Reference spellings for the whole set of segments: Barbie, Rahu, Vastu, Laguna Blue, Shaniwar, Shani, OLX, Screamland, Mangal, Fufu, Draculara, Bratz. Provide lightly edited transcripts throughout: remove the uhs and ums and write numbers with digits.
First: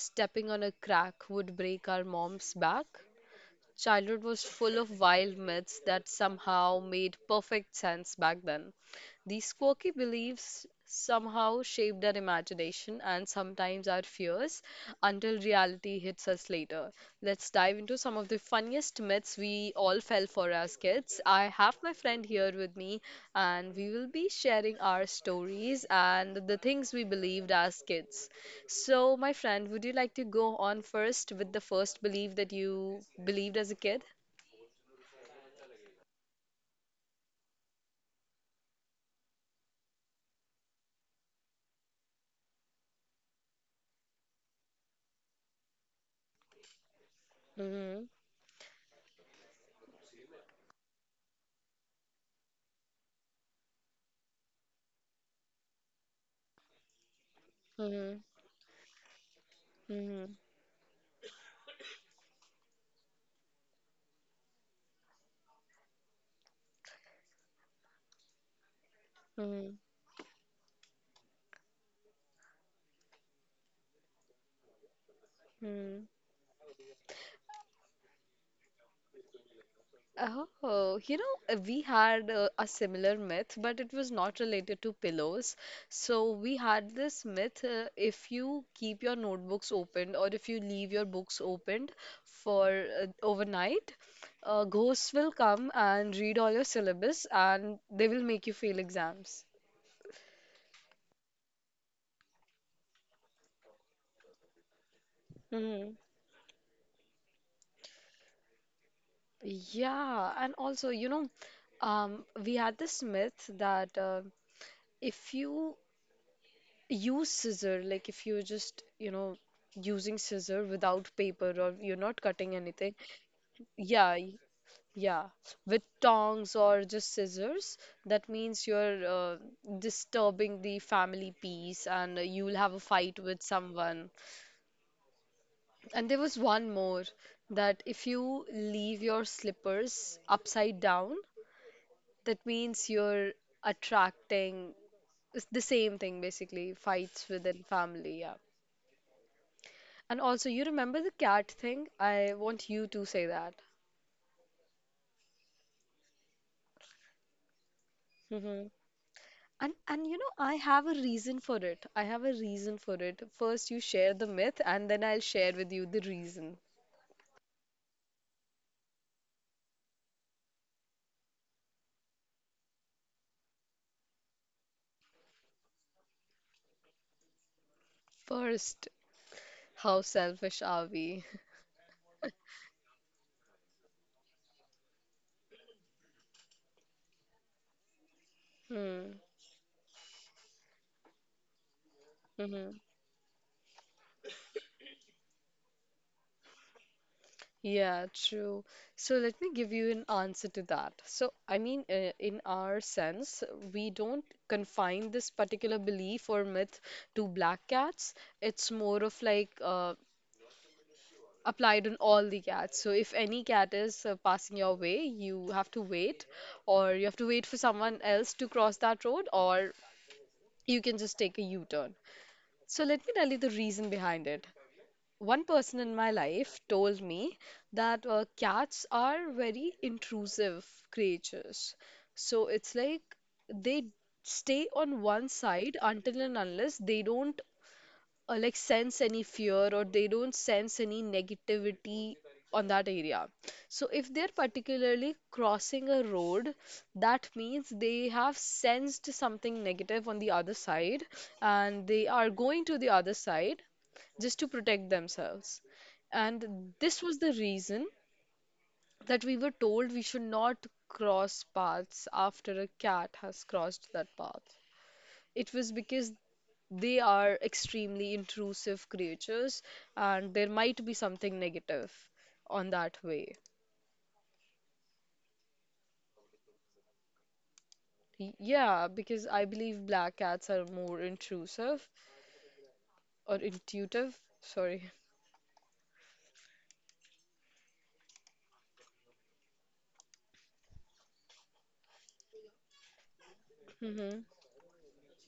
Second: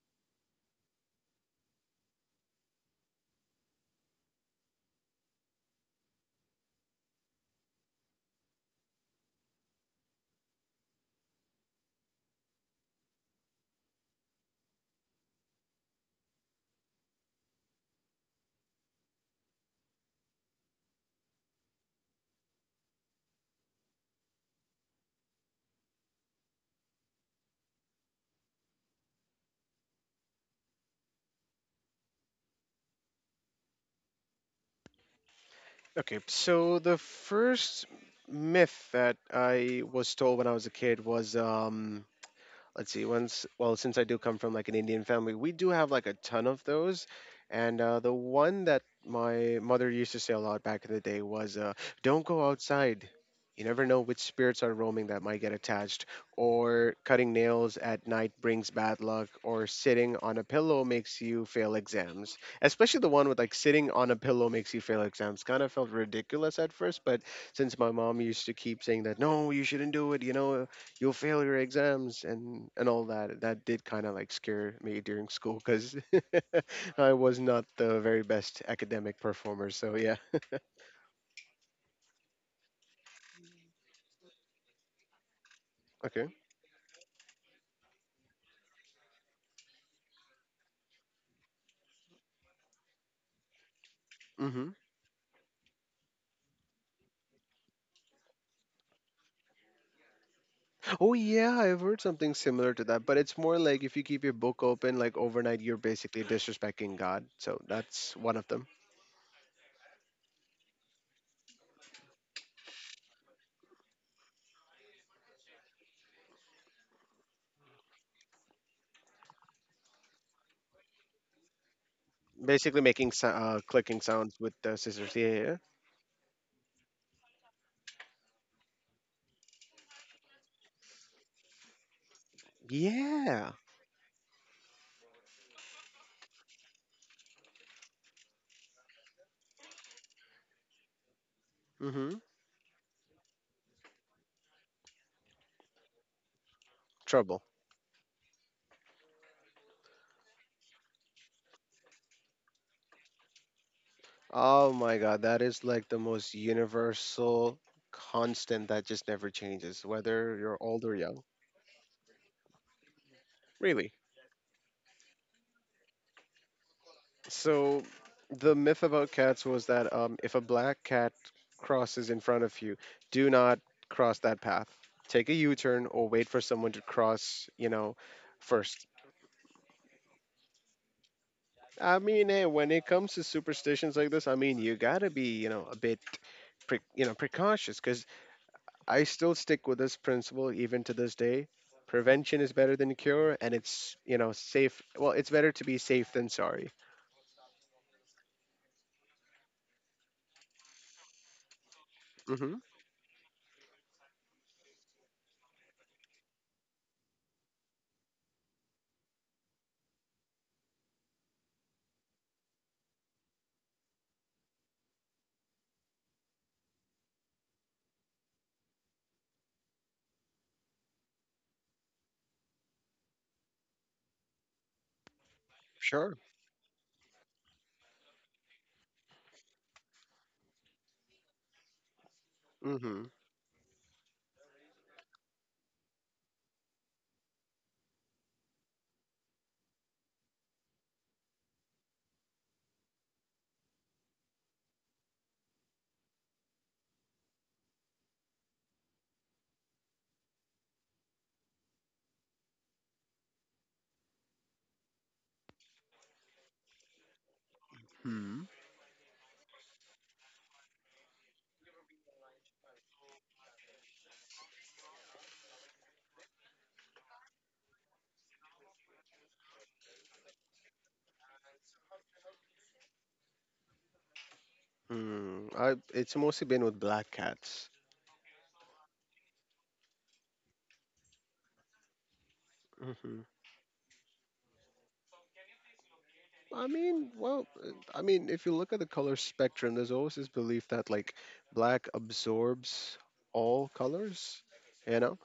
stepping on a crack would break our mom's back? Childhood was full of wild myths that somehow made perfect sense back then. These quirky beliefs somehow shaped our imagination and sometimes our fears until reality hits us later. Let's dive into some of the funniest myths we all fell for as kids. I have my friend here with me, and we will be sharing our stories and the things we believed as kids. So, my friend, would you like to go on first with the first belief that you believed as a kid? Okay, so the first myth that I was told when I was a kid was let's see. Once well since I do come from like an Indian family, we do have like a ton of those. And the Mm-hmm. one that my mother used to say a lot back in the day was don't go outside. You never know which spirits are roaming that might get attached, or cutting nails at Mm-hmm. night brings bad luck, or sitting on a Mm-hmm. pillow makes you fail exams. Especially the one with like sitting on a pillow makes you fail exams kind of felt ridiculous at first, but since my mom used to keep saying that no, you shouldn't do it, you'll fail your exams, and all that, that did kind of like scare me during school because Mm-hmm. I was not the very best academic performer, so yeah. Oh, you know, we had a similar myth, but it was not related to pillows. Okay. So we had this myth. If you keep your notebooks opened or if you leave your books opened for overnight, Mm-hmm. ghosts will come and read all your syllabus and they will make you fail exams. Oh yeah, I've heard something similar to that, but it's more like if you keep your book open like overnight, you're Hmm. basically disrespecting God, so that's one of them. Yeah, and also, you know, we had this myth that if you use scissor, like if you're just, you know, using scissor without paper or you're not cutting Basically anything, making clicking yeah y- sounds with the scissors, yeah, yeah. with tongs or just scissors, that means you're disturbing the family peace and you'll have a Yeah, fight with yeah. someone. And there was one more, that if you leave your slippers upside down, Hmm. that means you're attracting, it's the same thing, basically fights Trouble. within family, yeah. And also, you remember the cat thing? I want you to say that. Oh my God, that is like the most universal Hmm. constant that just never And changes, and you know, whether I you're old have a or young. reason for it. I have a reason for it. First, you Really. share the myth, and then I'll share with you the reason. So, the myth about cats was that if a black cat crosses in front of you, do not cross that path. Take a U turn or wait for someone to cross, you know, first. First, how selfish are we? I mean, hey, when it comes to superstitions like this, I mean, you gotta be, you know, a bit you know, precautious, because I Hmm. still stick with this principle even to this day. Prevention is better Hmm. than cure, and it's, you know, safe. Well, it's better to be safe than sorry. Yeah, true. So let me give you an answer to that. So, I mean, in Mm-hmm. our sense, we don't confine this particular belief or myth to black cats. It's more of like applied on all the cats. So if any cat is passing your way, you have to wait, or you have to wait for someone else to cross that road, or you can just take a U turn. So let me tell you the reason behind it. One person in Sure. my life told me that cats are very intrusive creatures. So it's Mm-hmm. like they stay on one side until and unless they don't like sense any fear or they don't sense any negativity on that area. So if they're particularly crossing a road, that means they have sensed something negative on the other side, and they are going to the other side just to protect themselves, and this was the reason Hmm. that we were told we should not cross paths after a cat has crossed that path. It was because they are extremely intrusive creatures, and there might be something negative on that way. Mm, it's mostly been with black cats. Yeah, because I believe black cats are more intrusive, Hmm. or intuitive. Sorry. I mean, well, I mean, if you look at the color spectrum, there's always this belief that like black absorbs all Mm-hmm. colors, you know.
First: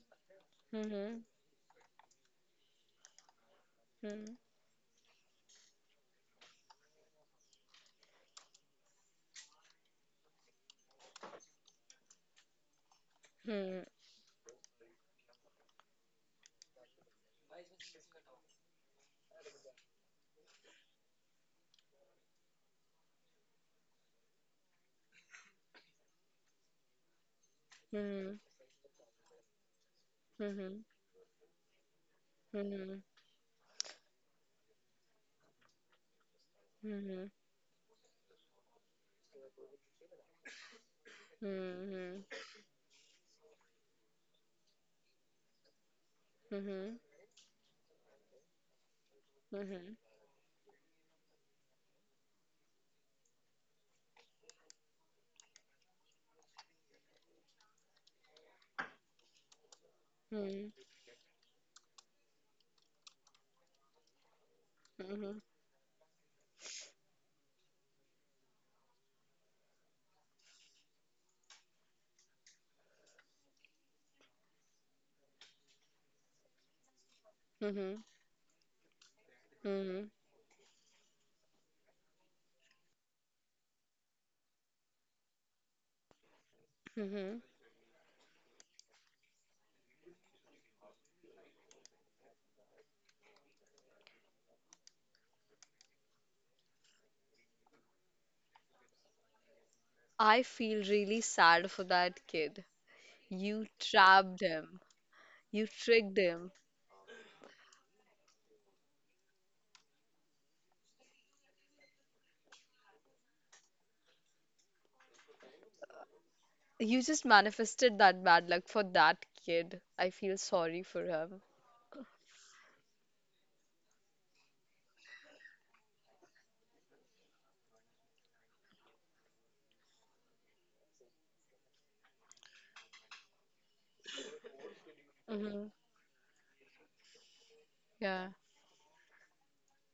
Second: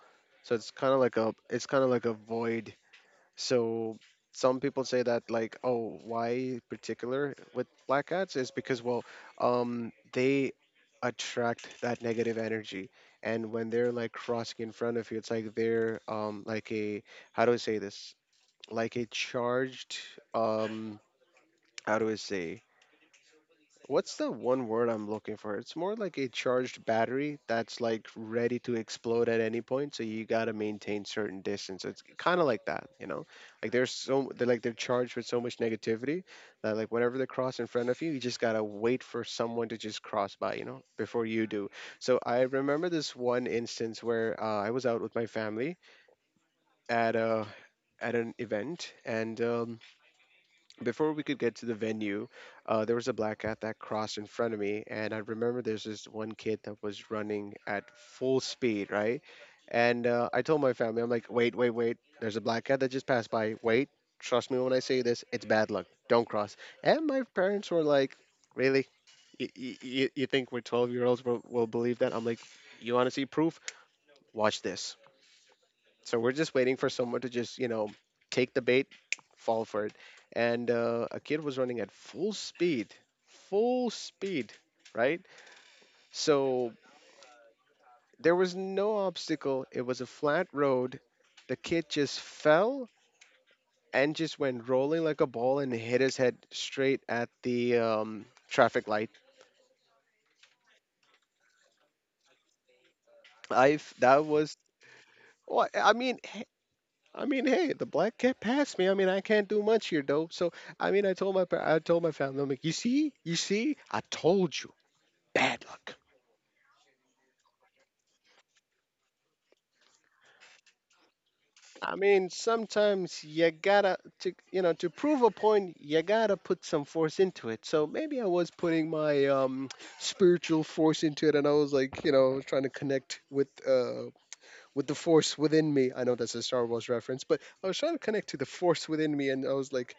So it's kind of Mm-hmm. like a, it's kind of like a void. So some people say that like, oh, why particular with black cats is because, well, they attract that negative energy, and when Mm-hmm. they're like crossing in front of you, it's like they're like a, how do I say this? Like a charged um how do I say? What's the one word I'm looking for? It's more like a charged battery that's like Hmm. ready to explode at any point, so you gotta Hmm. maintain certain distance. It's kind of like that, Mm-hmm. you know? Like there's, so they're like they're charged with so much negativity that like whenever they Mm-hmm. cross in front of you, you just gotta wait for someone to just cross by, you know, before you do. So Mm-hmm. I remember this one instance where I was out with my family Mm-hmm. at a at an event, and Mhm, mhm, before we could get to the venue, there was a black cat that crossed in front of me, and I remember there's this one kid that was running at full speed, right? And I told my mhm, family, I'm like, wait, wait, wait, there's a black cat that just passed by. Wait, trust me when I say this, it's bad luck. Don't cross. And my parents were like, really? You think we're 12-year-olds will believe that? I'm like, you want to see proof? Watch this. So we're just waiting for someone to just, you know, mhm, take the bait, fall for mhm, it. mhm, And a kid was running at full speed, right? So mhm. there was no obstacle. It was a flat road. The kid just fell and just went rolling like a ball and hit his head straight at the traffic light. I feel really sad for that kid. I You f- that was trapped him. Well, You tricked him. I mean, hey, the black cat passed me. I mean, I can't do much here, though. So, I mean, I told my family, I'm like, you see, I told you, bad luck. You just manifested that bad luck for that kid. I feel sorry for him. I mean, sometimes you gotta to, you know, to prove a point, you gotta put some force into it. So maybe I was putting my spiritual force into it, and I was like, you know, trying to connect with the force within Hmm. me. I know that's a Star Wars reference, but I was trying to connect Yeah. to the force within me, and I was like,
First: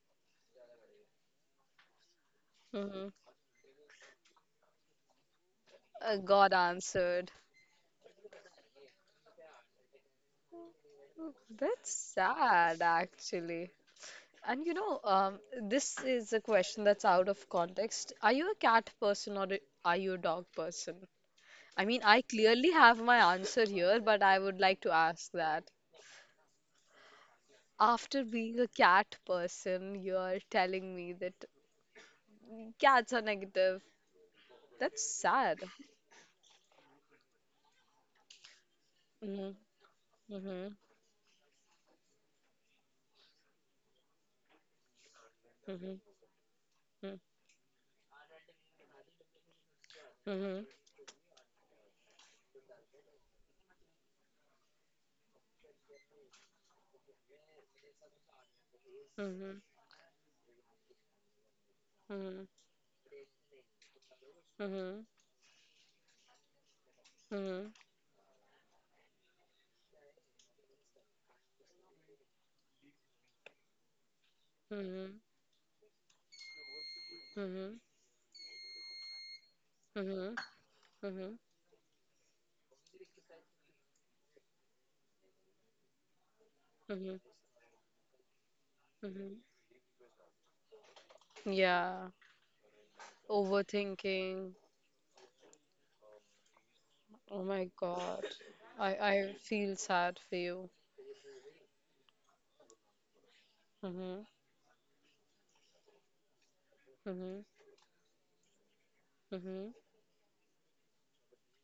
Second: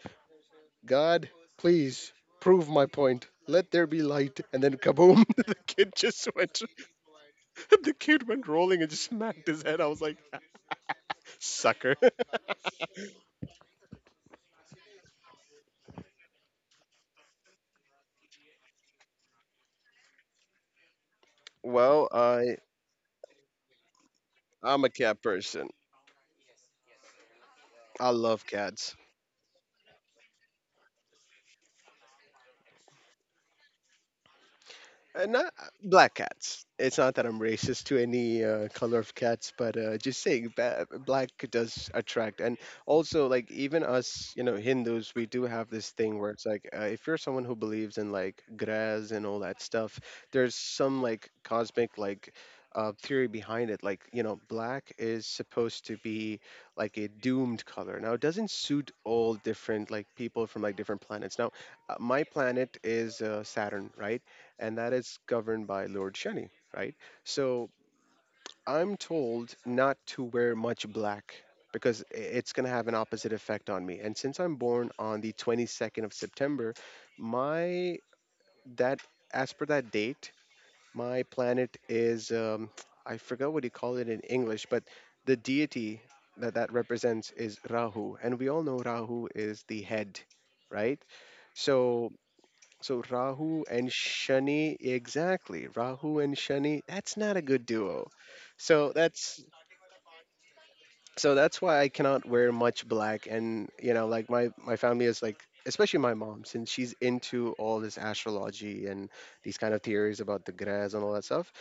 God, please prove my Hmm. point. Let there be light. And then kaboom, the kid just God went, answered. the kid went rolling and just smacked his head. I was like, "Ah, That's sucker." sad, actually. And you know, this is a question that's out of context. Are you a cat person or are you a dog person? I mean, Well, I clearly have my answer here, but I would like I'm a to cat ask person. that. I After love being a cats. cat person, you're telling me that cats are negative. That's Not sad. Black cats. It's not that I'm racist to any color of cats, Mhm, but just saying, mhm, black does attract. And also, like even us, you know, Hindus, we do have this mhm, thing where it's like, if you're mhm, someone who believes in like grass and all that stuff, there's mhm, some like cosmic like theory behind it. Like, you know, black is supposed to be like a doomed color. Now, it doesn't suit all mhm, different like people from like different planets. Now, my mhm, planet is Saturn, right? mhm, And that mhm, is governed by Lord Shani, right? So mhm, I'm told not to wear much black because it's going to have an opposite effect on me. And since I'm born mhm, on the 22nd of September, my that as per that date, mhm, my mhm, planet is I forgot what you call it in English, but the deity that mhm, represents is Rahu, and we all know Rahu mhm. is the head, right? Yeah, So so Rahu and overthinking. Shani, exactly. Rahu and Shani, that's not Oh a my good duo. God. I So I that's feel sad for you. so that's why I cannot wear much black, and you know, Mm-hmm. like my family is like, especially my mom, since she's Mm-hmm. into all this astrology and these Mm-hmm. kind of theories about the grass and all that stuff,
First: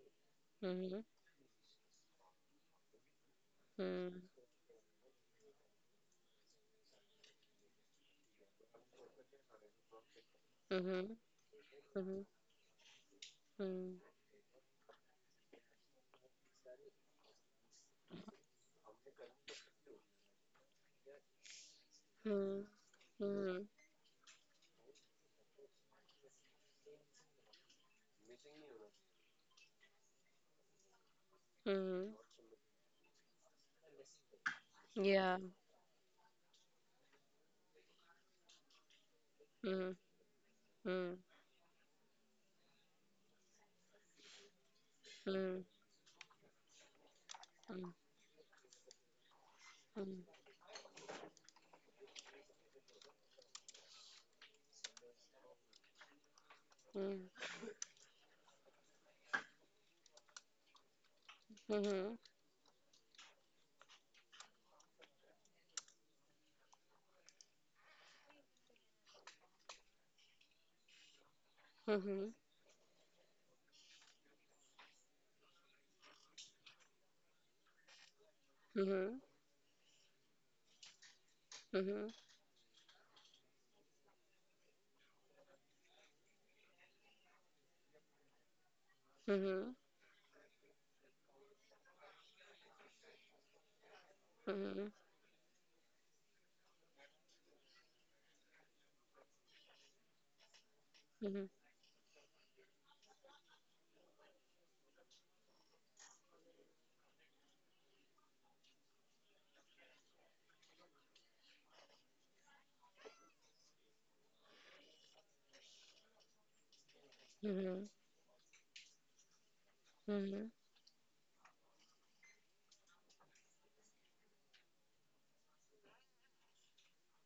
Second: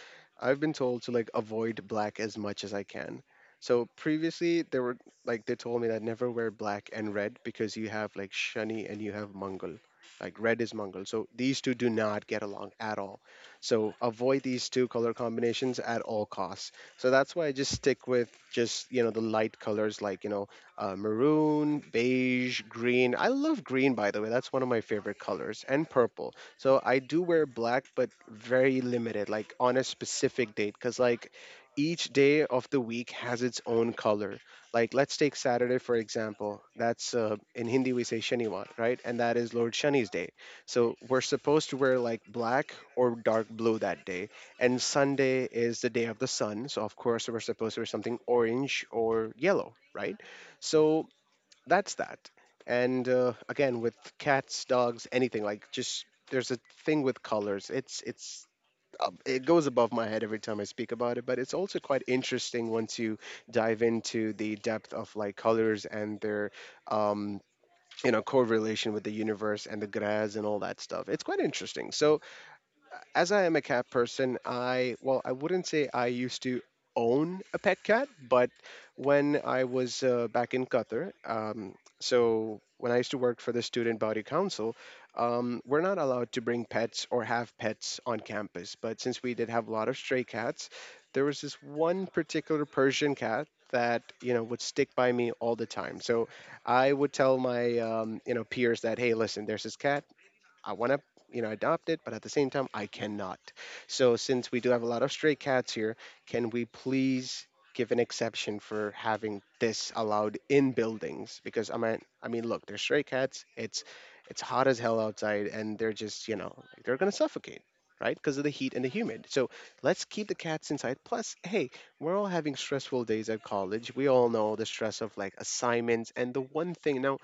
I've been told to like avoid black as much as I can. So Mm-hmm. previously they were like, they told me that never wear black and red because you have like Shani and you have Mangal. Like red is Mm-hmm. Mangal, so these two do Mm-hmm. not get along at all. So Mm-hmm. avoid these two color combinations at all costs. So that's why I just stick with just, you know, the light colors, like, you know, maroon, Mm-hmm. Mm-hmm. beige, green. I love green, by the way. That's one of my favorite colors, and purple. So I do wear black, but very limited, like on a specific date, because like Mm-hmm. each day of the week has its own color. Like let's take Yeah. Saturday for example. That's in Hindi we say Shaniwar, right? And that is Lord Mm-hmm. Shani's day. So we're supposed to wear like black or dark blue that day, and Sunday Mm-hmm. is the day of the sun. So of course we're supposed to wear something orange or yellow, right? Mm-hmm. So that's that. And again, with cats, dogs, anything, like, just there's a thing with colors. It's it goes above my head every time I speak about it, but it's also quite Mm-hmm. interesting once you dive into the depth of like colors and their um, you know, correlation with the universe and the grass and all that stuff. It's quite interesting. So Mhm. as I am a cat person, I, well, I wouldn't say I used to own a pet cat, but Mhm. when I was back in Qatar, Mhm. so when I used to work for the student body council, we're not allowed to bring pets or have pets on campus. But since we did have a Mhm. lot of stray cats, there was this one particular Persian cat that, you know, would Mhm. stick by me all the time. So I would tell my you know, peers that, hey, listen, there's this cat. I want to, you Mhm. know, adopt it, but at the same time, I cannot. So since we do have a lot of stray cats here, can we please give an exception for having this allowed in buildings? Because I mean, look, they're stray cats. It's hot as hell outside, and they're just, you know, like, they're gonna suffocate. Mhm. Right, because of the heat and the humid. So let's keep the Mhm. cats inside. Plus, hey, we're all having stressful days at college. We all know the stress of like assignments, and the one thing now,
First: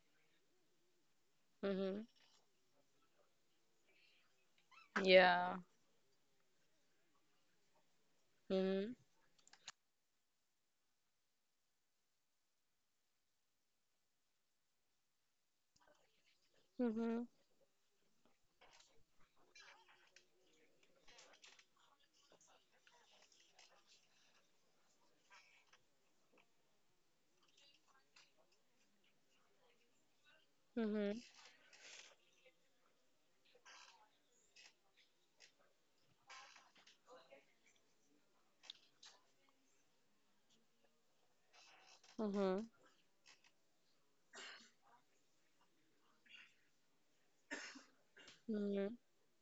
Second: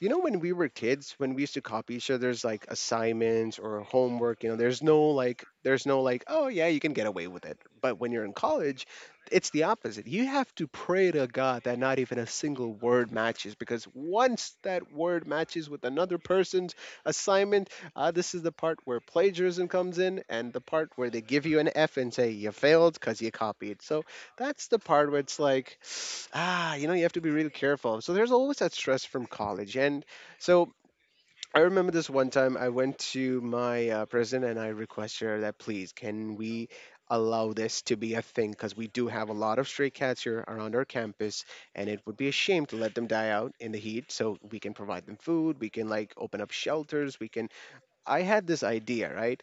you know, when we were kids, when we used to copy Mhm. each other's like assignments or homework, you know, Yeah. there's no like, oh yeah, you can get away with it. But when you're in college, Mhm. it's the opposite. You have to pray to God that not even a single word matches, because once that word matches with another person's Mhm. assignment, this is the part where plagiarism comes in, and the part where they give you an F and say you failed because you copied. So that's the part where it's like, you have to be really careful. So there's always that stress from college. And so Mhm. I remember this one time I went to my president and I requested her that please, can we allow this to be a thing? Because we do have a lot of stray cats here around our campus and it would be a shame Mhm. to let them die out in the heat. So we can provide them food, we can like open up shelters, we can I had this Mhm. idea, right?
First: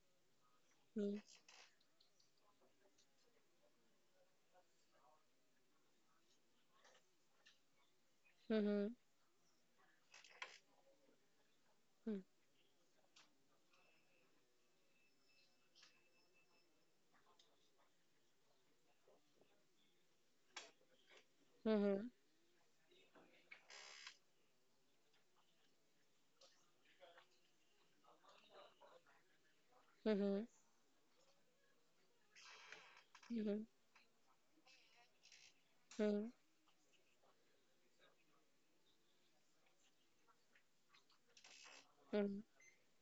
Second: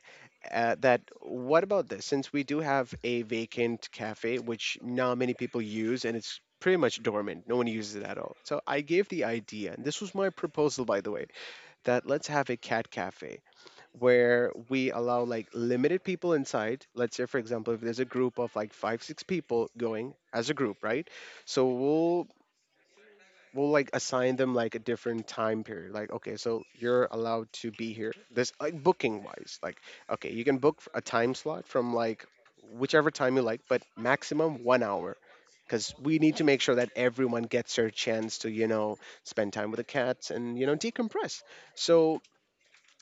That what about this? Since we do have a vacant cafe, which not many people use, and it's pretty much dormant, no one uses it at all. So I Mhm. gave the idea, and this was my proposal, by the way, that let's have a cat cafe where we allow like limited people inside. Let's say, for example, if there's a group of like five, six people going as a group, right? So Mhm. we'll we'll like assign them like a different time period, like okay, so you're allowed to be here this, like, booking wise, like Mhm. okay, you Mhm. can book a time slot from like whichever time you like, but maximum 1 hour, because we Mhm. need to make sure that everyone gets their chance to, you know, spend time with the cats and, you know, decompress. So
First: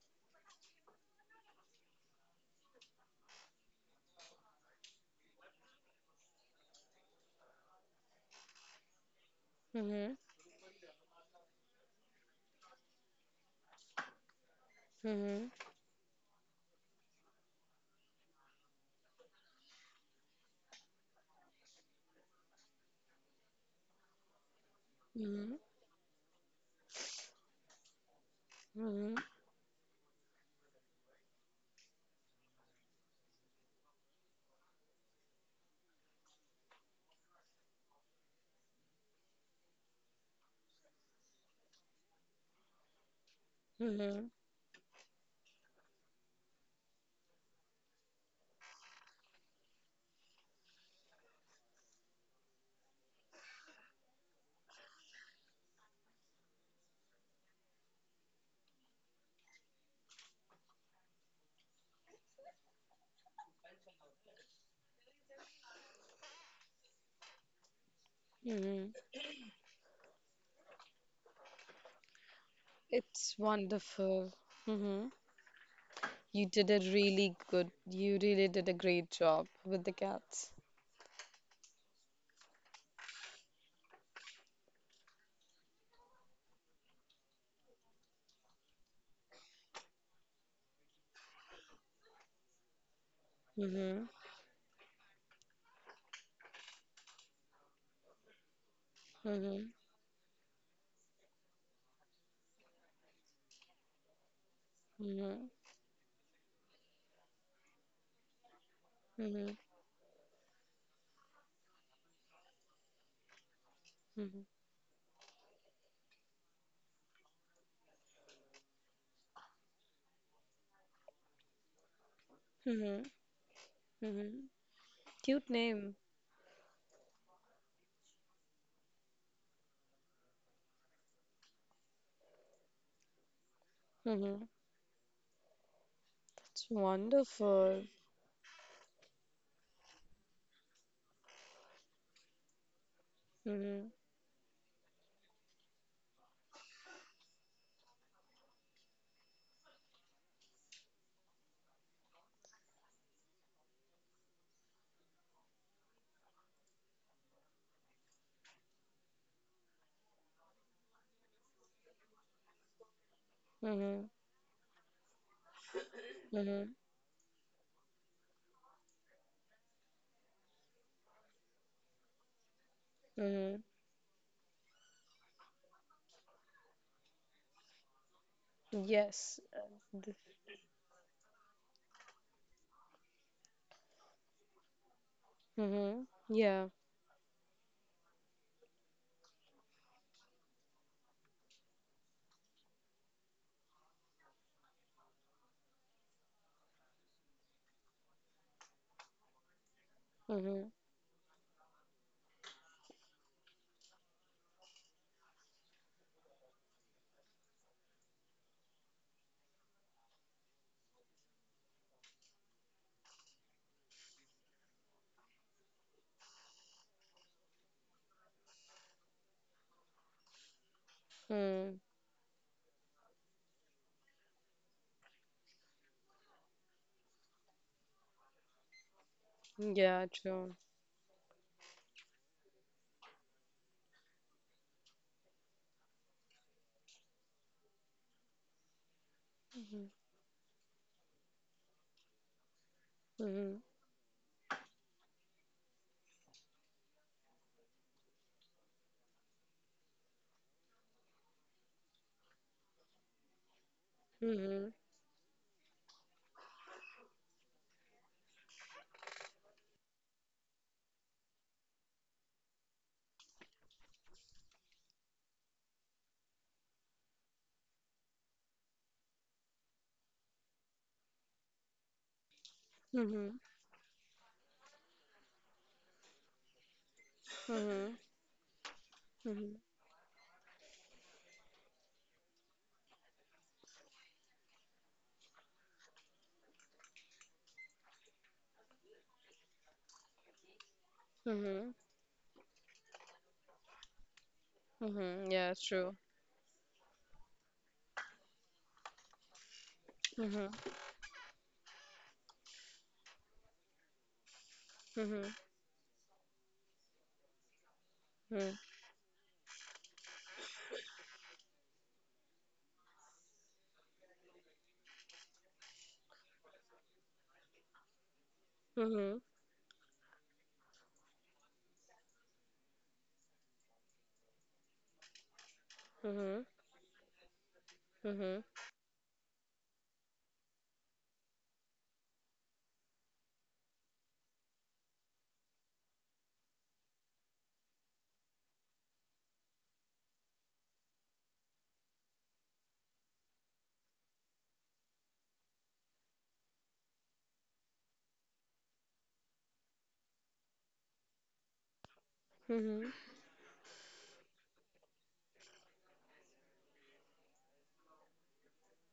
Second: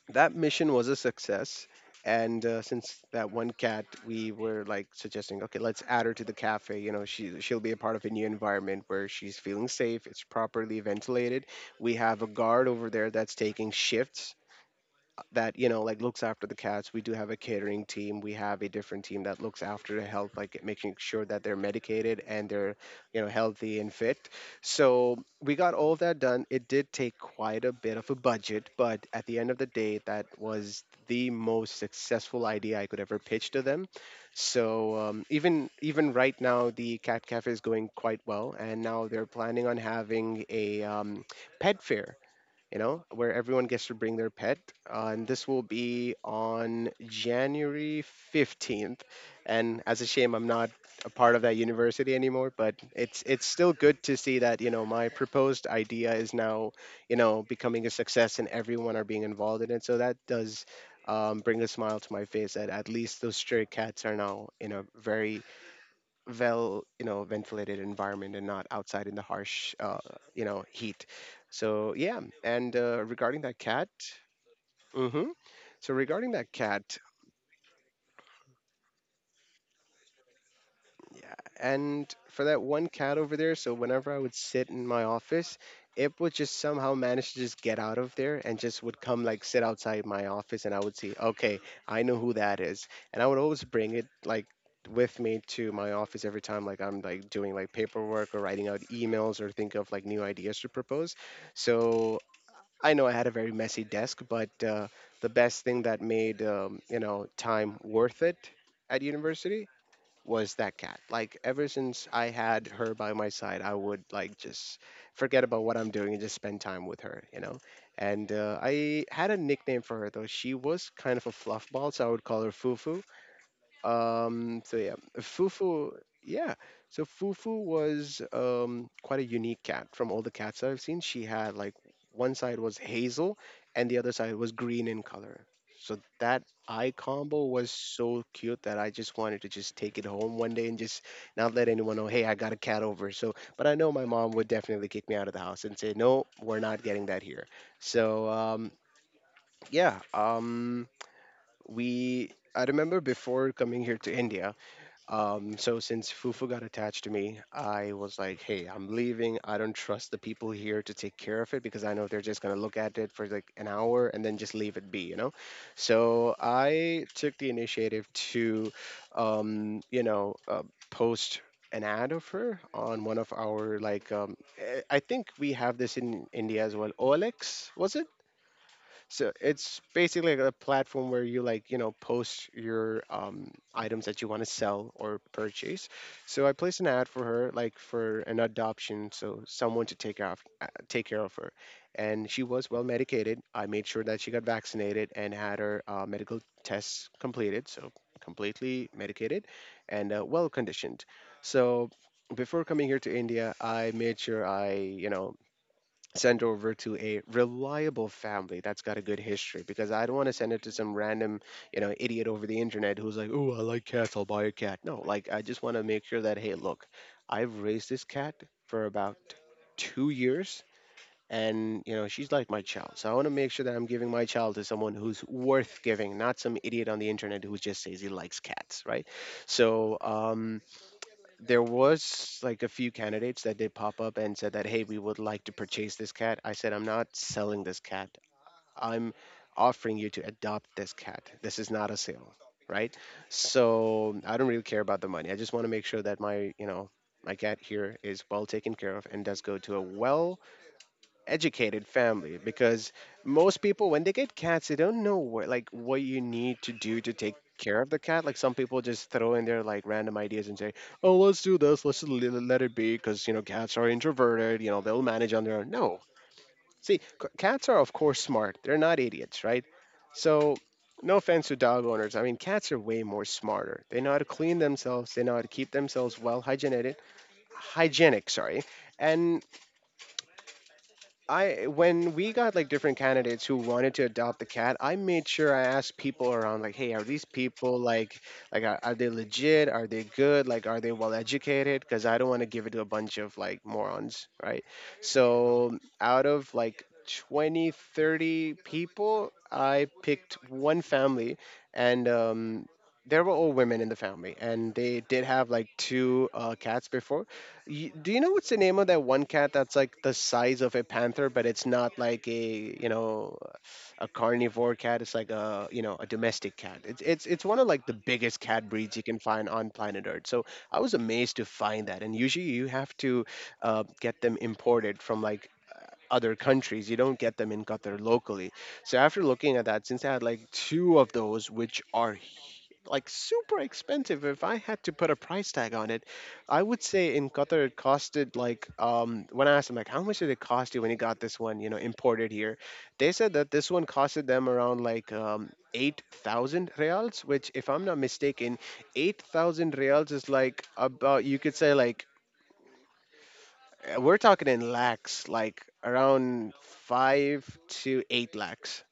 that mission was a success. And since that one cat, we were like suggesting okay, let's add her to the cafe, you know, she'll be a part of a new environment where she's feeling Mhm. Mhm. Mhm. safe, Mhm. it's properly ventilated, we have a guard over there that's taking shifts that, you know, like looks after the cats. We do have a catering team, we have a different team that looks after the health, like making sure that they're medicated and they're, you know, healthy and fit. So we Mhm. got all of that done. It did take quite a bit of a budget, but Mhm. at the end of the day that was the most successful idea I could ever pitch to them. So even right now the cat cafe is going quite well, and now they're planning on having a pet fair, you know, where everyone gets to bring their Mhm. pet. And this will be on January 15th. And as a shame, I'm not a part of that university anymore, but it's still good to see that, you know, my proposed idea is now, you know, becoming a success and everyone are being involved in it. So that does bring a smile to my face, that at least those stray cats are now in a very well, you know, ventilated environment and not Mhm. outside in the harsh you know, heat. So yeah, and It's regarding that cat, wonderful. Mhm. hmm so regarding You that did a cat really good, you really did a great job with the cats. and for that one cat over there, so whenever I would sit in my office, it would just somehow manage to just get out of there and just would come like sit outside my office, and I would see okay, I know who that is. And I would always bring it Mhm. like with me to my office every time, like I'm like doing like paperwork or writing out emails or Mhm. think of like new ideas to propose. So I know I had a very messy desk, but the Mhm. best thing that made, you know, time worth it at Mhm. university was that cat. Like ever since I had her by my side, I would like Mhm. just forget about what I'm doing and just spend time with her, you know. And I had a nickname for her though. She was kind of a fluffball, so I would call her Mm-hmm. Fufu. Mm-hmm. So yeah, Cute Fufu. name. Yeah, so Fufu was quite a unique cat from all the cats that I've seen. She had like one side was hazel and the other side Mm-hmm. was green in color. So that It's eye combo was wonderful. so cute that I just wanted to just take it home one day and just not let anyone know, hey, I got a cat over. So, but I Mm-hmm. know my mom would definitely kick me out of the house and say, no, we're not getting that here. So yeah, um, we. I remember before coming here to India, so since Fufu got attached to me, I was like, "Hey, I'm leaving. I don't trust the people here to take care of it because I know they're just gonna look at it for like an Mm-hmm. hour and then just leave it be, you know." So Mm-hmm. I took the initiative to, um, you know, uh, post an ad of her on one of Mm-hmm. our like, I think we have this in India as well. OLX was it? So Yes. it's basically like a platform where you like, you know, post your items that you want to sell or purchase. Mm-hmm. So I Yeah. placed an ad for her, like for an adoption, so someone to take off, take care of her. And she was well medicated. I made sure that she got vaccinated and had her medical tests completed, so completely medicated and well Mm-hmm. conditioned. So before coming here to India, I made sure I, you know, send over to a reliable family that's got a good history, because I don't want to send it to some random, you know, idiot over the internet who's like, "Oh, I like cats, I'll buy a cat." No, like I just want to make sure that hey, look, I've raised this cat for about 2 years, Mm. and, you know, she's like my child. So I want to make sure that I'm giving my child to someone who's worth giving, not some idiot on the internet who just says he likes cats, right? So, Yeah, true. There was like a few candidates that did pop up and said that hey, we would like to purchase this cat. I said I'm not selling this cat, I'm Mm-hmm. offering you to adopt this cat. This is not a sale, right? Mm-hmm. So I don't really care about the money, I just want to make sure that my, you know, my cat here is well taken care of and does go to a well educated family, because most people when they get cats Mm-hmm. they don't know what, like what you need to do to take care of the cat. Like some people just throw in their like random ideas and say oh let's do this, let's just let it be, because you know cats are introverted, you know they'll manage on their own. No, see cats are of course smart, they're not idiots, right? So no offense to dog owners, I mean cats are way more Mm-hmm. smarter, they know how to clean themselves, they know how to keep themselves well hygienic, Mm-hmm. hygienic, sorry. And Mm-hmm. I when we got like different candidates who wanted to adopt the cat, I made sure I asked people around like, hey, are these people like are they legit? Are they good? Like are they well Mm-hmm. educated? Because I don't want to give it to a bunch of like morons, right? Mm-hmm. Yeah, So true. out of like 20, 30 people, I picked Mm-hmm. one family, and there were all women in the family, and they did Mm-hmm. have like two cats before. Do you know what's Mm-hmm. the name of that one cat that's like the size of a panther, but it's not like a, you know, a carnivore cat. It's like a, you know, a domestic cat. It's one of like the biggest cat breeds you Mm-hmm. can find on planet Earth. So I was amazed to find that. And usually you have to get them imported from like other Mm-hmm. countries. You don't get them in Qatar Mm-hmm. locally. So after looking at that, since I had like two of those, which are like super expensive, if I had to put a price tag on it, I would say in Qatar it costed like, when I asked them like how much did it cost you when you got this one, you know, imported here, they said that this one costed them around like, 8,000 reals, which if I'm not mistaken, 8,000 reals is like about, you could say like, Mm-hmm. We're talking in lakhs, like around five to eight lakhs.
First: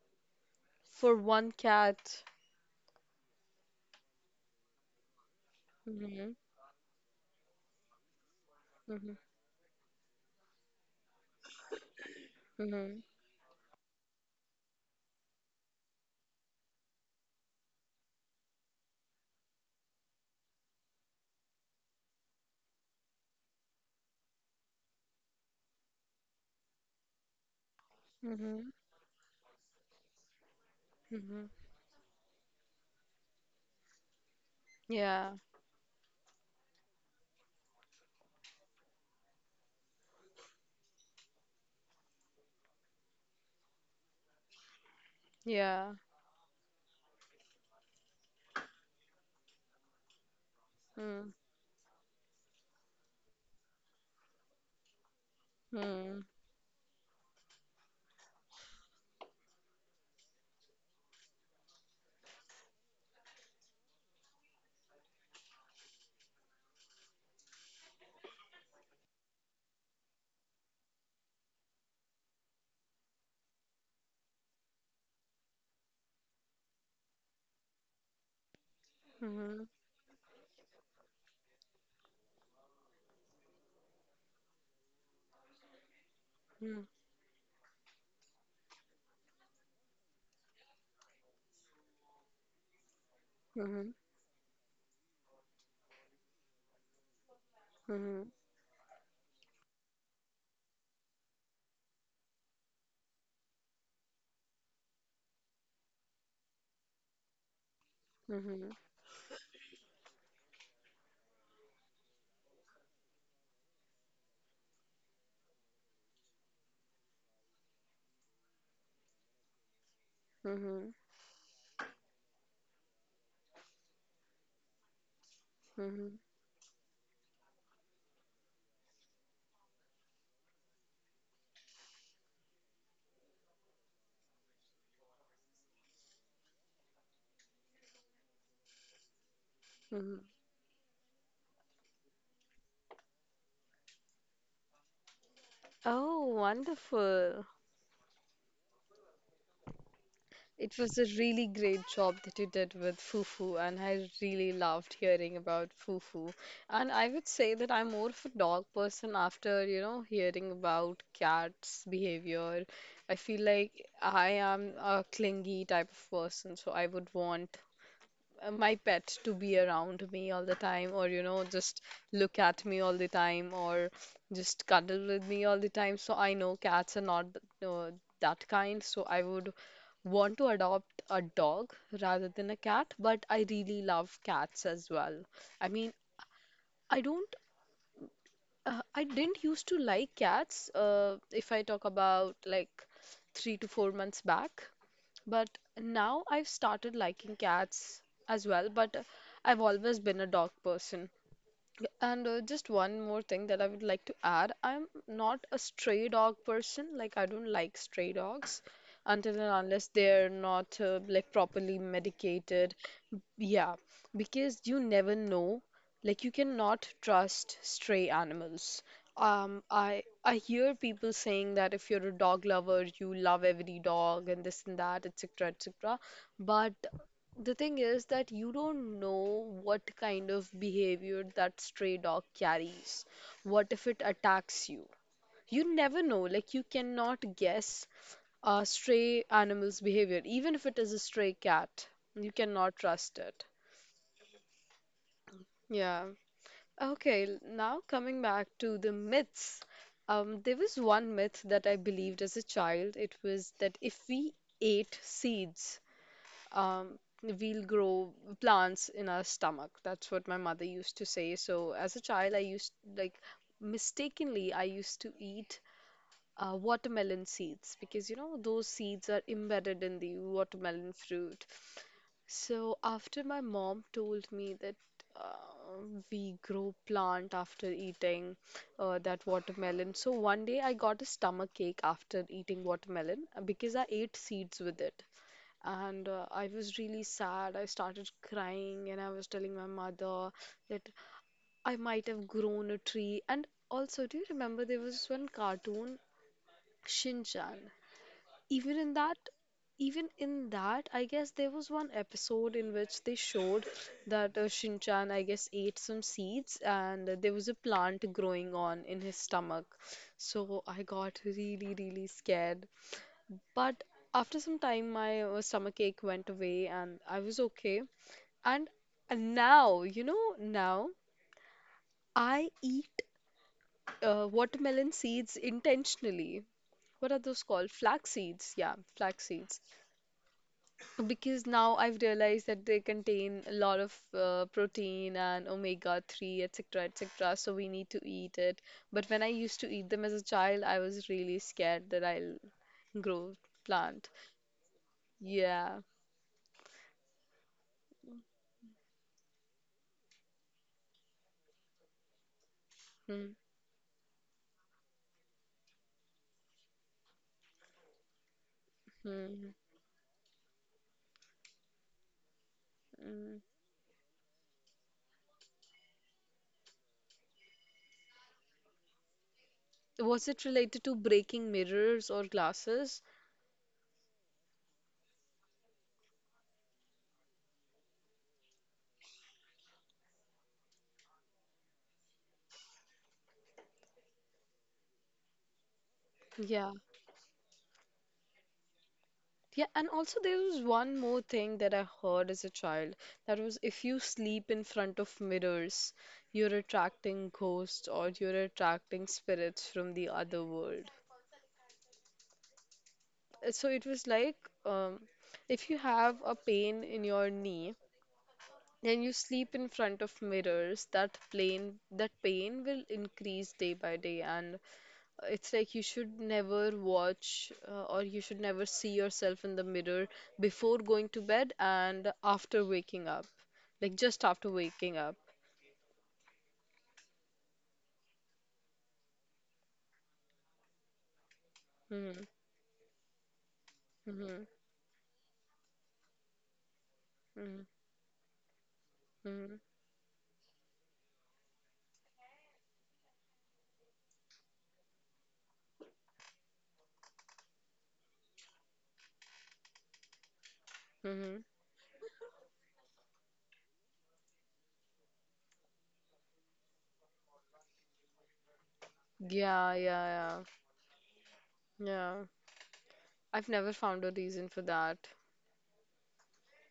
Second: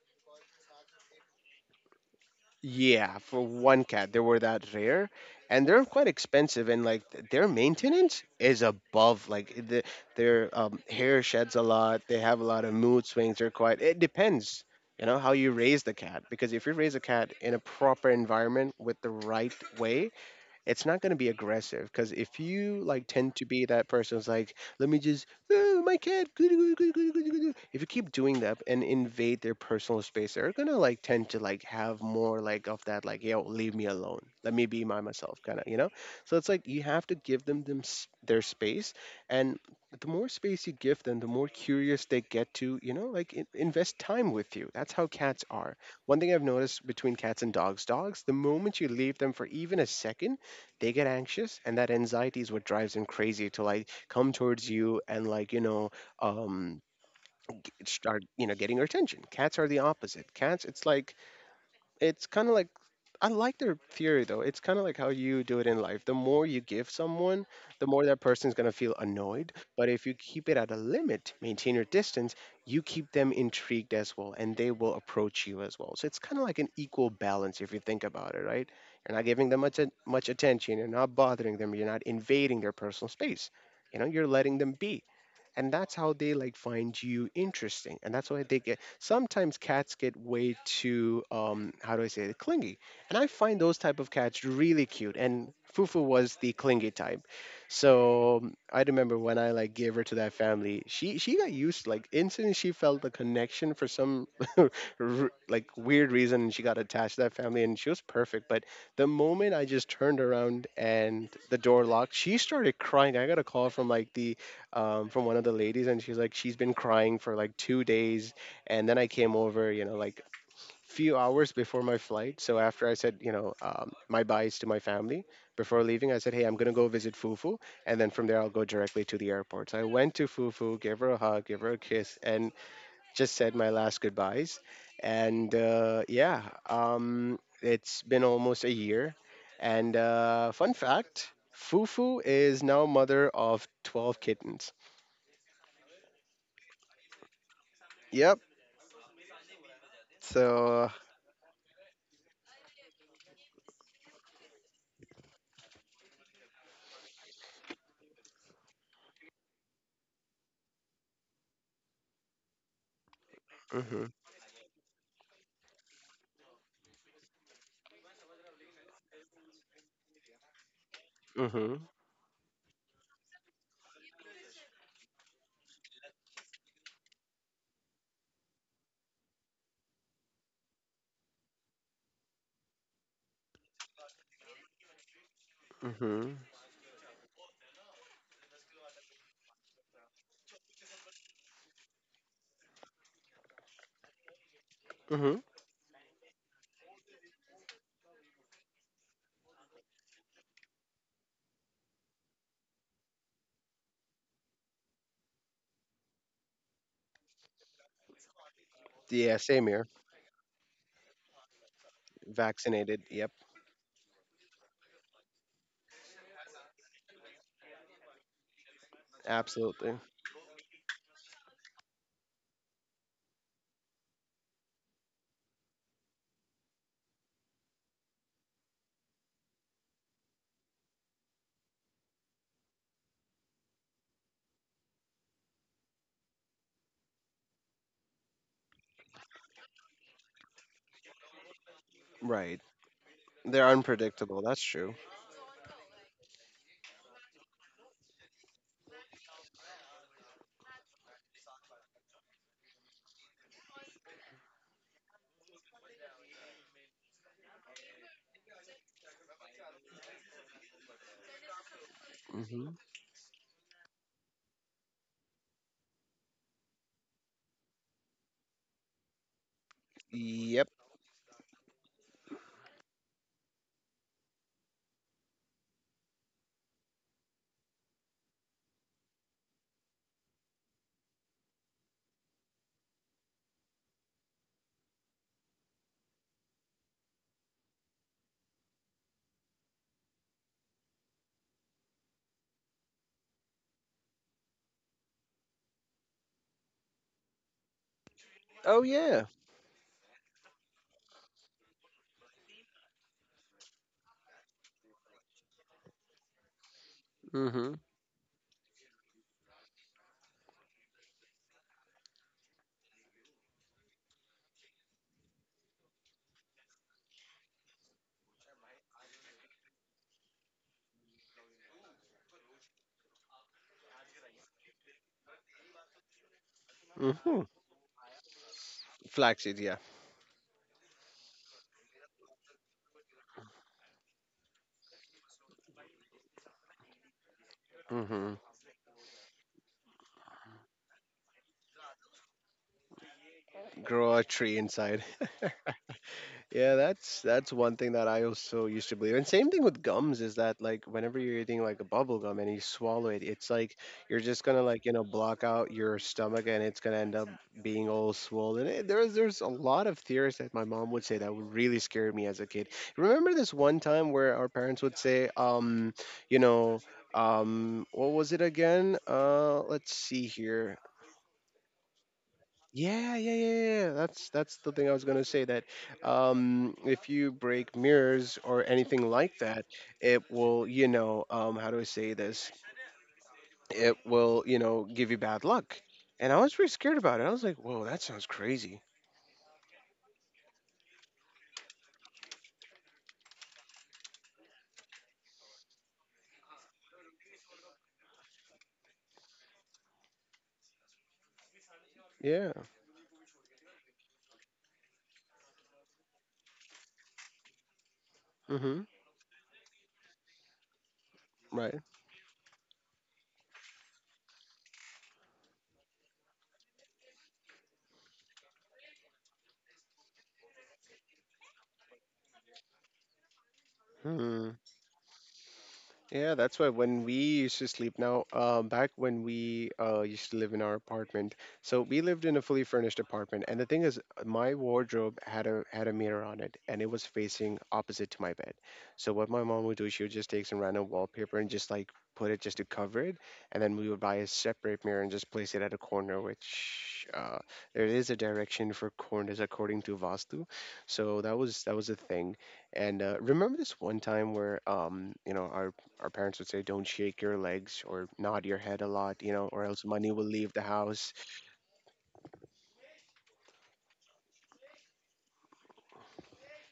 For one cat. Yeah, for one cat, they were that rare, and they're quite Mm-hmm. expensive. And like their maintenance is Mm-hmm. above. Like the, their hair sheds a lot. They have a lot of Mm-hmm. mood swings. They're quite. It depends, you know, how you raise the cat. Because if you raise a cat in a proper environment with the right way, it's not going to be aggressive. Because if you tend to be that person who's like, "Let me just, oh, my cat," if you keep doing that Mm-hmm. and invade their personal space, they're going to tend to Mm-hmm. Have more of that, like, "Yo, leave me alone, let me be my Yeah. myself," kind of, so it's like you have to give them, their space. And the more space you give them, the more curious they get to, like, invest time with you. That's how cats are. Yeah. One thing I've noticed between cats and dogs, dogs, the moment you leave them for even a second, they get Mhm. anxious, and that anxiety is what drives them crazy to come towards you and Mhm. um start, getting your attention. Cats are the opposite. Cats, it's like, it's kind of like I like their theory though. It's kind of like how you do it in life. The more you give someone, the more that person's going to feel annoyed. But if you keep it at a limit, maintain your distance, you keep them intrigued as well, and they will approach you as well. So it's kind of like an equal balance if you think about it, right? You're not giving them Mhm. much, much attention, you're not bothering them, you're not invading their personal space. You know, you're letting them be, and that's how they Mhm. find you interesting. And that's why they get, sometimes cats get way too, how do I say it, clingy. And I find those Mhm. type of cats really cute, and Fufu was the clingy type. Mhm. So I remember when I gave her to that family, she got used like instantly. She felt a connection for some like weird reason, and she got attached to that family, and she was perfect. But Mhm. the moment I just turned around and the door locked, she started crying. I got a call from like the from one of the ladies, and she's like, "She's been crying for like 2 days," and then I came over, you know, like Mhm. few hours before my flight. So after I said, you know, my byes to my family before leaving, I Mhm. said, "Hey, I'm gonna go visit Fufu," and then from there I'll go directly to the airport. So I went to Fufu, gave her a hug, gave her a kiss, and just said my last goodbyes. And uh, yeah, it's been almost a year. And Mhm. Fun fact, Fufu is now mother of 12 kittens. Oh, wonderful. Yep. It So. was a really great job that you did with Fufu, and I really loved hearing about Fufu. And I would say that I'm more of a dog person after, you know, hearing about cats' behavior. I feel Mhm. like I am a clingy type of person, so I would want my pet to be around me all the time, or you know, just Mhm. look at me all the time, or just cuddle with me all the time. So I know cats are not uh, that kind, so I would want to adopt a dog rather than a cat, but I really love cats as well. I mean, Mhm. I don't, I didn't used to like cats, if I talk about like 3 to 4 months back, Mhm. but now I've started liking cats as well. But I've always been a dog person. And just one more thing that I would like to add, I'm not a stray dog person. Like, I don't like stray dogs until Yeah, and same unless here. they're not like properly medicated. Vaccinated. Yep. Yeah, because you never know. Like, you cannot trust stray animals. Absolutely. I hear people saying that if you're a dog lover, you love every dog and this and that, etc., etc. But the thing is that you don't know what kind of behavior that stray dog carries. What if it attacks you? You never know. Like, you cannot guess a stray animal's behavior, even if it is a stray cat. You Right. cannot trust it. They're unpredictable. That's true. Yeah. Okay, now coming back to the myths. There was one myth that I believed as a child. It was that if we ate seeds, we'll grow plants in our stomach. That's what my mother used to say. So as a child, I Mhm. used like, mistakenly I used to eat watermelon seeds, because you know those seeds are embedded in the Yep. watermelon fruit. So after my mom told me that uh, we grow plant after eating that watermelon, so one day I got a stomach ache after eating watermelon, because I ate seeds with it. And I was really sad. I started crying and I was telling my mother that I might have grown a tree. And also, do you remember there was one cartoon, Shin Chan? Even Oh in that, yeah. I guess there was one episode in which they showed that Shinchan, I guess, ate some seeds and there was a plant growing on in his stomach. So I got really, really scared. But after some time my stomach ache went away and I was okay. And now, you know now I eat watermelon seeds intentionally. What are Mhm. those called? Flax seeds. Yeah, flax Flaxseed. seeds. Yeah. Because now I've realized that they contain a lot of protein and omega-3, etc., etc., so we need to Mhm. eat it. But when I used to eat them as a child, I was really scared that I'll grow plant. Grow a tree inside. Yeah. Yeah, that's one thing that I also used to believe. And same thing with gums, is that like whenever you're eating like a bubble gum and you swallow it, Mm, it's like you're just gonna like, you know, block out your stomach and it's gonna end up being all swollen. There's a mm, lot of theories that my mom would say that would really scare me as a kid. Remember mm. this one time where our parents would say, you know, what was it again? Let's see Was it here. related to breaking mirrors or glasses? Yeah. That's the thing I was gonna say. That if you break mirrors or anything like that, it will, you know, how do I say this? It will, you know, give you bad luck. And I was pretty Yeah. scared about it. I was like, "Whoa, that sounds crazy." Yeah, and also there was one more thing that I heard as a child. That was if you sleep in front of mirrors, you're attracting ghosts or you're attracting spirits from the other world. Yeah. So it was like, um, if you have a pain in your knee Mm-hmm. and you sleep in front of mirrors, that Right. pain, that pain will increase day by day. And it's like you should never watch, or you should never see yourself in the mirror before going to bed and after waking up. Like just after Hmm. waking up. Yeah, that's why when we used to sleep now, back when we used to live in our apartment, so we Mm-hmm. lived in a fully furnished apartment, and the thing is, Mm-hmm. my wardrobe had a mirror on it, and it was facing Mm-hmm. opposite to my bed. So what my Mm-hmm. mom would do, she would just take some random wallpaper and just like put it just to cover it, and then we would buy a separate mirror and just place it at a corner, which there is a direction for corners according to Vastu. So Mm-hmm. That was a thing. And remember this one time where you know our parents would say, "Don't shake your legs or nod your head a lot, you know, or Yeah, yeah, else money will yeah. leave the house." Yeah. I've never found a reason for that.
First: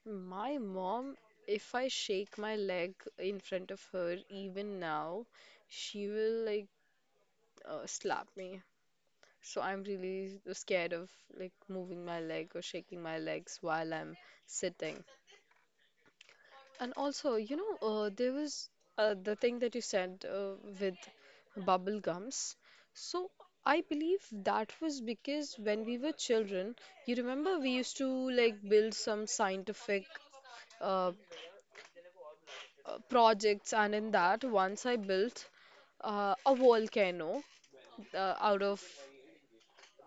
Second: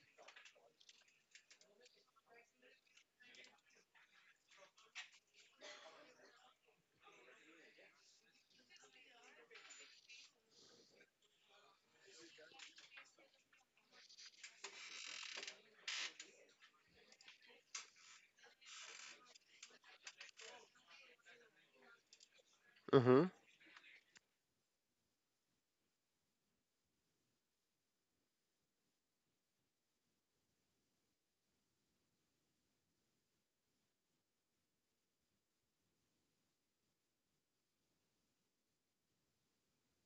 My mom, if I shake my leg in front of her, even now, she will like slap me. So I'm really scared of like moving my leg or shaking my legs while I'm sitting. And also, you know, there was the thing that you said with bubble gums. Hmm. So I believe that was because when we were children, you remember we used to like build some scientific, uh, projects, and in that, once I built a volcano out of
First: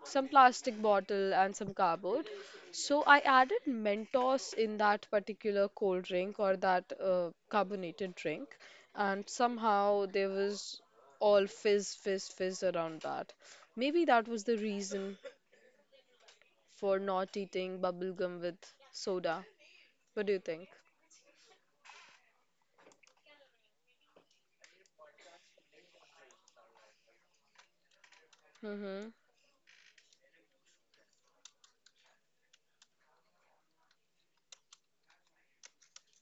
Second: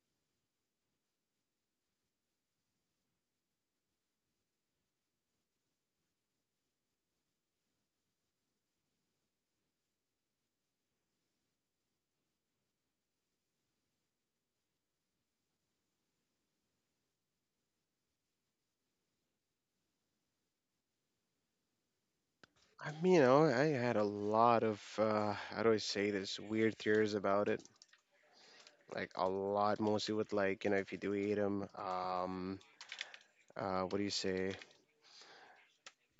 some plastic bottle and some cardboard. So I added Mentos in that particular cold drink or that carbonated drink, and somehow there was all fizz, fizz, fizz around that. Maybe that was the reason for not eating bubble gum with soda. What do you think? I mean, you know, I had a lot of how do I say this, weird theories about it, Mm-hmm. like a lot, mostly with like, you know, if you do eat them, what do you say?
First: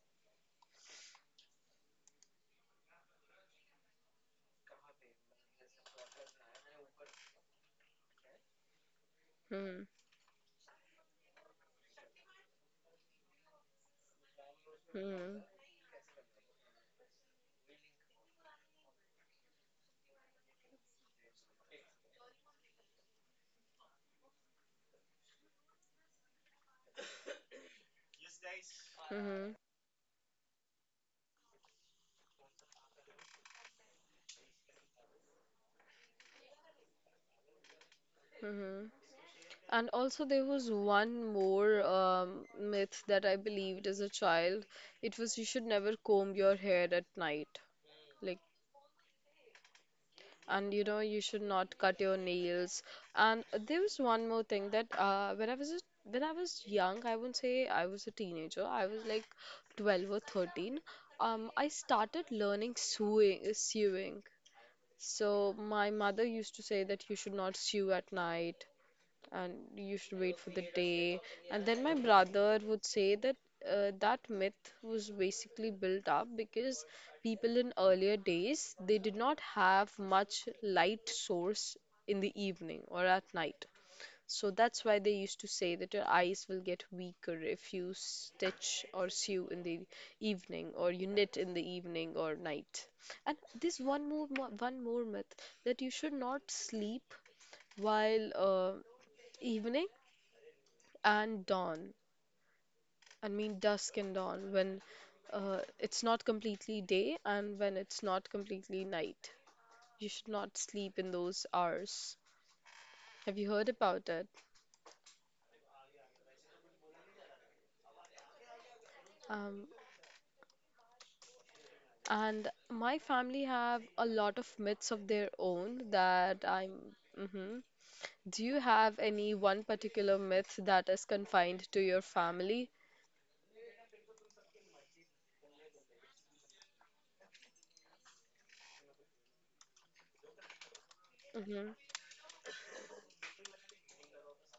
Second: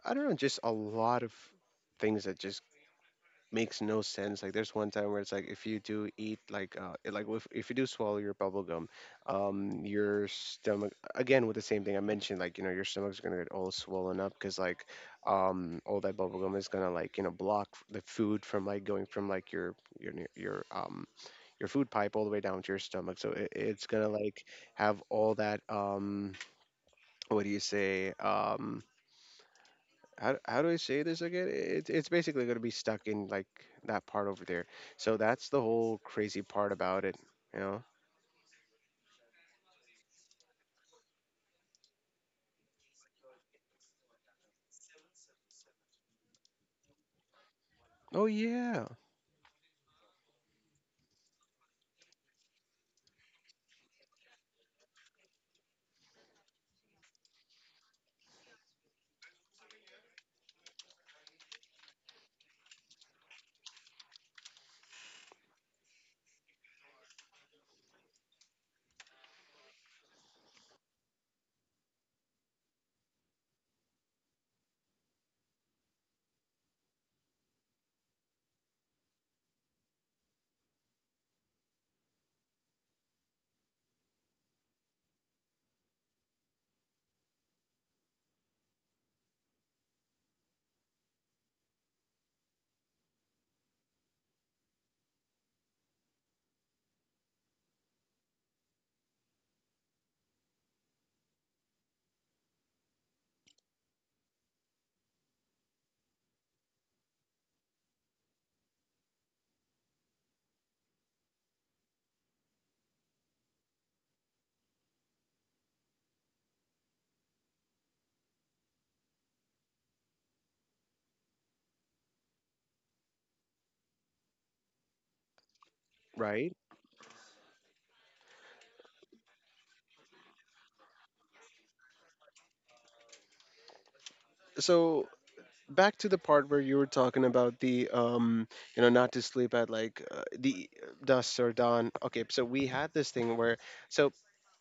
I don't know, just a lot of things that just makes no sense. Like there's one time where it's like if you do eat like like if you do swallow your bubble gum, Mm-hmm. Your stomach, again with the same thing I mentioned, like, you know, your stomach's gonna get all swollen up, because all that bubble gum is gonna like, you know, block the food from going from like your your ne- your um your food pipe all the way down to your stomach. So it's gonna like have all that what do you say Mm-hmm. How do I say this again? It's basically going to be stuck in like that part over there. So that's the whole crazy part about it, you know. Mm-hmm. And also, there was one more myth that I believed as a child. It was you should never comb your hair at night. Oh Like, yeah, and you know, you should not cut your nails. And there was one more thing that when I was young. I wouldn't say I was a teenager. I was like 12 or 13. I started learning sewing, sewing. So my mother used to say that you should not sew at night and you should wait for the day. And then my brother would say that that myth was basically built up because people in earlier days, they did not have much light source in the evening or at night. So that's why they used to say that your eyes will get weaker if you stitch or sew in the evening, or you knit in the evening or night. And this one more one more myth, that you should not sleep while evening and dawn I mean dusk and dawn, when it's not completely day and when it's not completely night, you should not sleep in those hours. Have you heard about it? Um, and my family have a lot of myths of their own that right. I'm, hmm, do you have any one particular myth that is confined to your family? So back to the part where you were talking about the you know, not to sleep at like the dusk or Mm-hmm, dawn. Okay, so we had this thing where, so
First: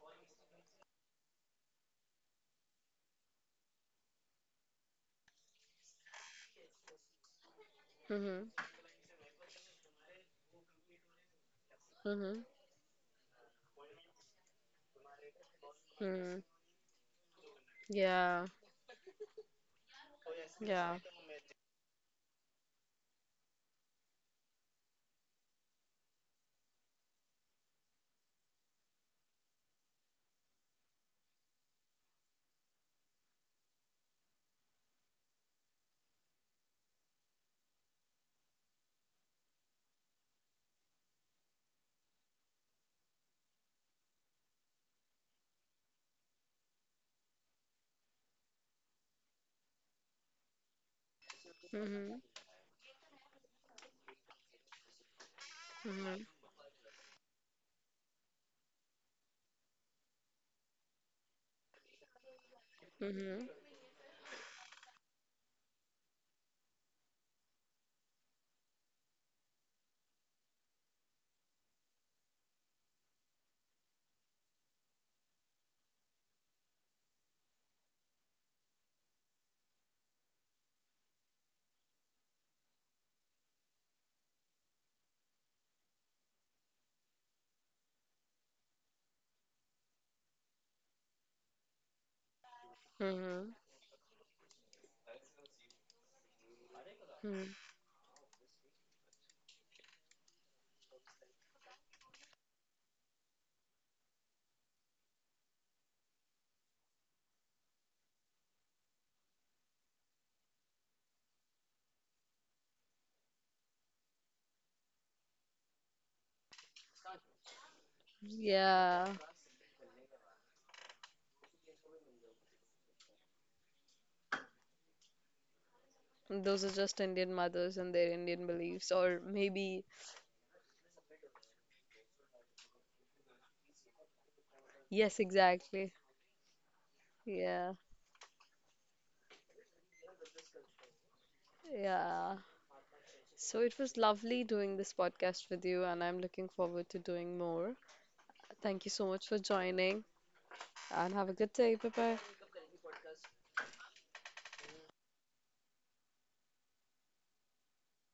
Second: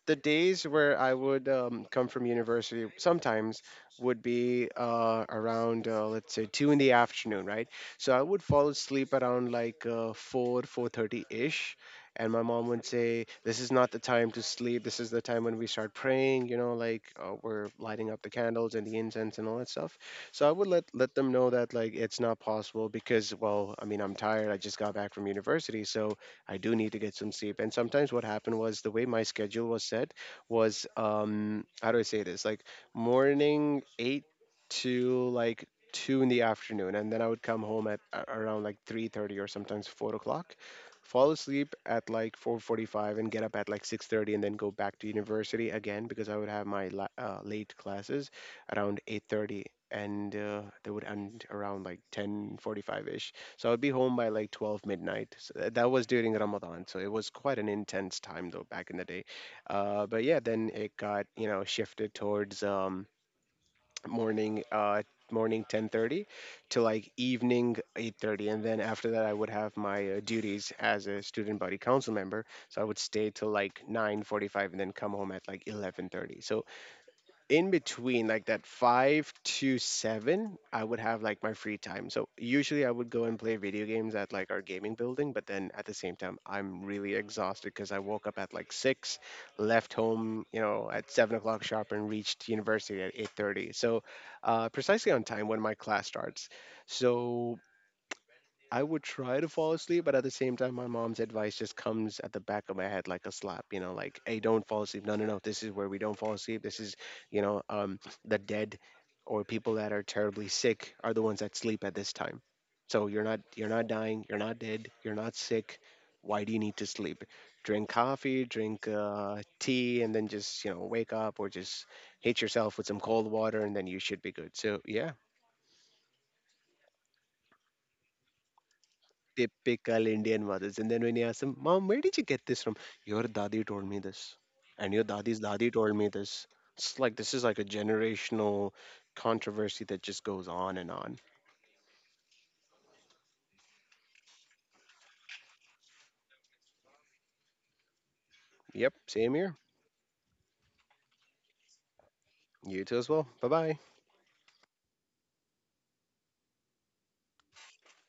the days where I would come from university sometimes would be around let's say two in the afternoon, right? So I would mm-hmm, fall asleep around like 4, 4:30 ish, and mm-hmm, my mom would say, "This is not the time to sleep. This is the time when we start mm-hmm. praying. You know, like we're lighting up the Yeah. candles and the incense and all that stuff." So I would Yeah. let them know that like it's not possible, because well, I mean, I'm tired. I just got back from university, so I do need to get some sleep. And sometimes what happened was, the way my schedule was set was, how do I say this? Like morning eight to like two in the afternoon, and then I would come home around like 3:30 or sometimes 4 o'clock. Fall asleep at like 4:45 and get up at like 6:30, and then go back to university again, because I would have my late classes around 8:30, and they would end around like Mm-hmm, 10:45ish, so I'd be home by like 12 midnight. So that was mm-hmm, during Ramadan. So it was quite an intense time though, back in the day. But yeah, then it got, you know, shifted towards mm-hmm, morning uh, morning 10:30 to like evening 8:30, and then after that I would have my duties as a student body council member. So I would stay till like 9:45 and then come home at like 11:30. So in between like that five to seven, I would have like my free time. So usually I would go and play video games at like our gaming building, but then at the same time, I'm really exhausted because I woke up at like six, left home, you know, at 7 o'clock sharp and reached university at eight mm-hmm. thirty. So precisely on time when my class starts. So Hmm. I would try to fall asleep, but at the same time, my mom's advice just comes at the back of my head like a slap, you know, like, "Hey, don't fall asleep. No, no, no. This is where we don't fall asleep. This is, you know, the dead or people that are terribly sick are the ones that sleep at this time. So you're not, you're not dying, you're not dead, you're not sick. Why do you need to sleep? Drink coffee, drink Yeah, tea, and then just, you know, wake up, or just hit yourself with some cold water, and then you should be good." So yeah, those are just Indian mothers and their Indian beliefs, or maybe, typical Indian mothers. And then when you ask them, "Mom, where did you get this from?" "Your daddy told me this. And your daddy's yes, daddy told me exactly. this." It's like this is like a Yeah, generational controversy that just goes on and on. yeah. So it was lovely doing this podcast with you, and I'm looking forward to doing more. Yep, Thank you so same much here. for joining, and have a good day. Bye bye. You too as well. Bye bye.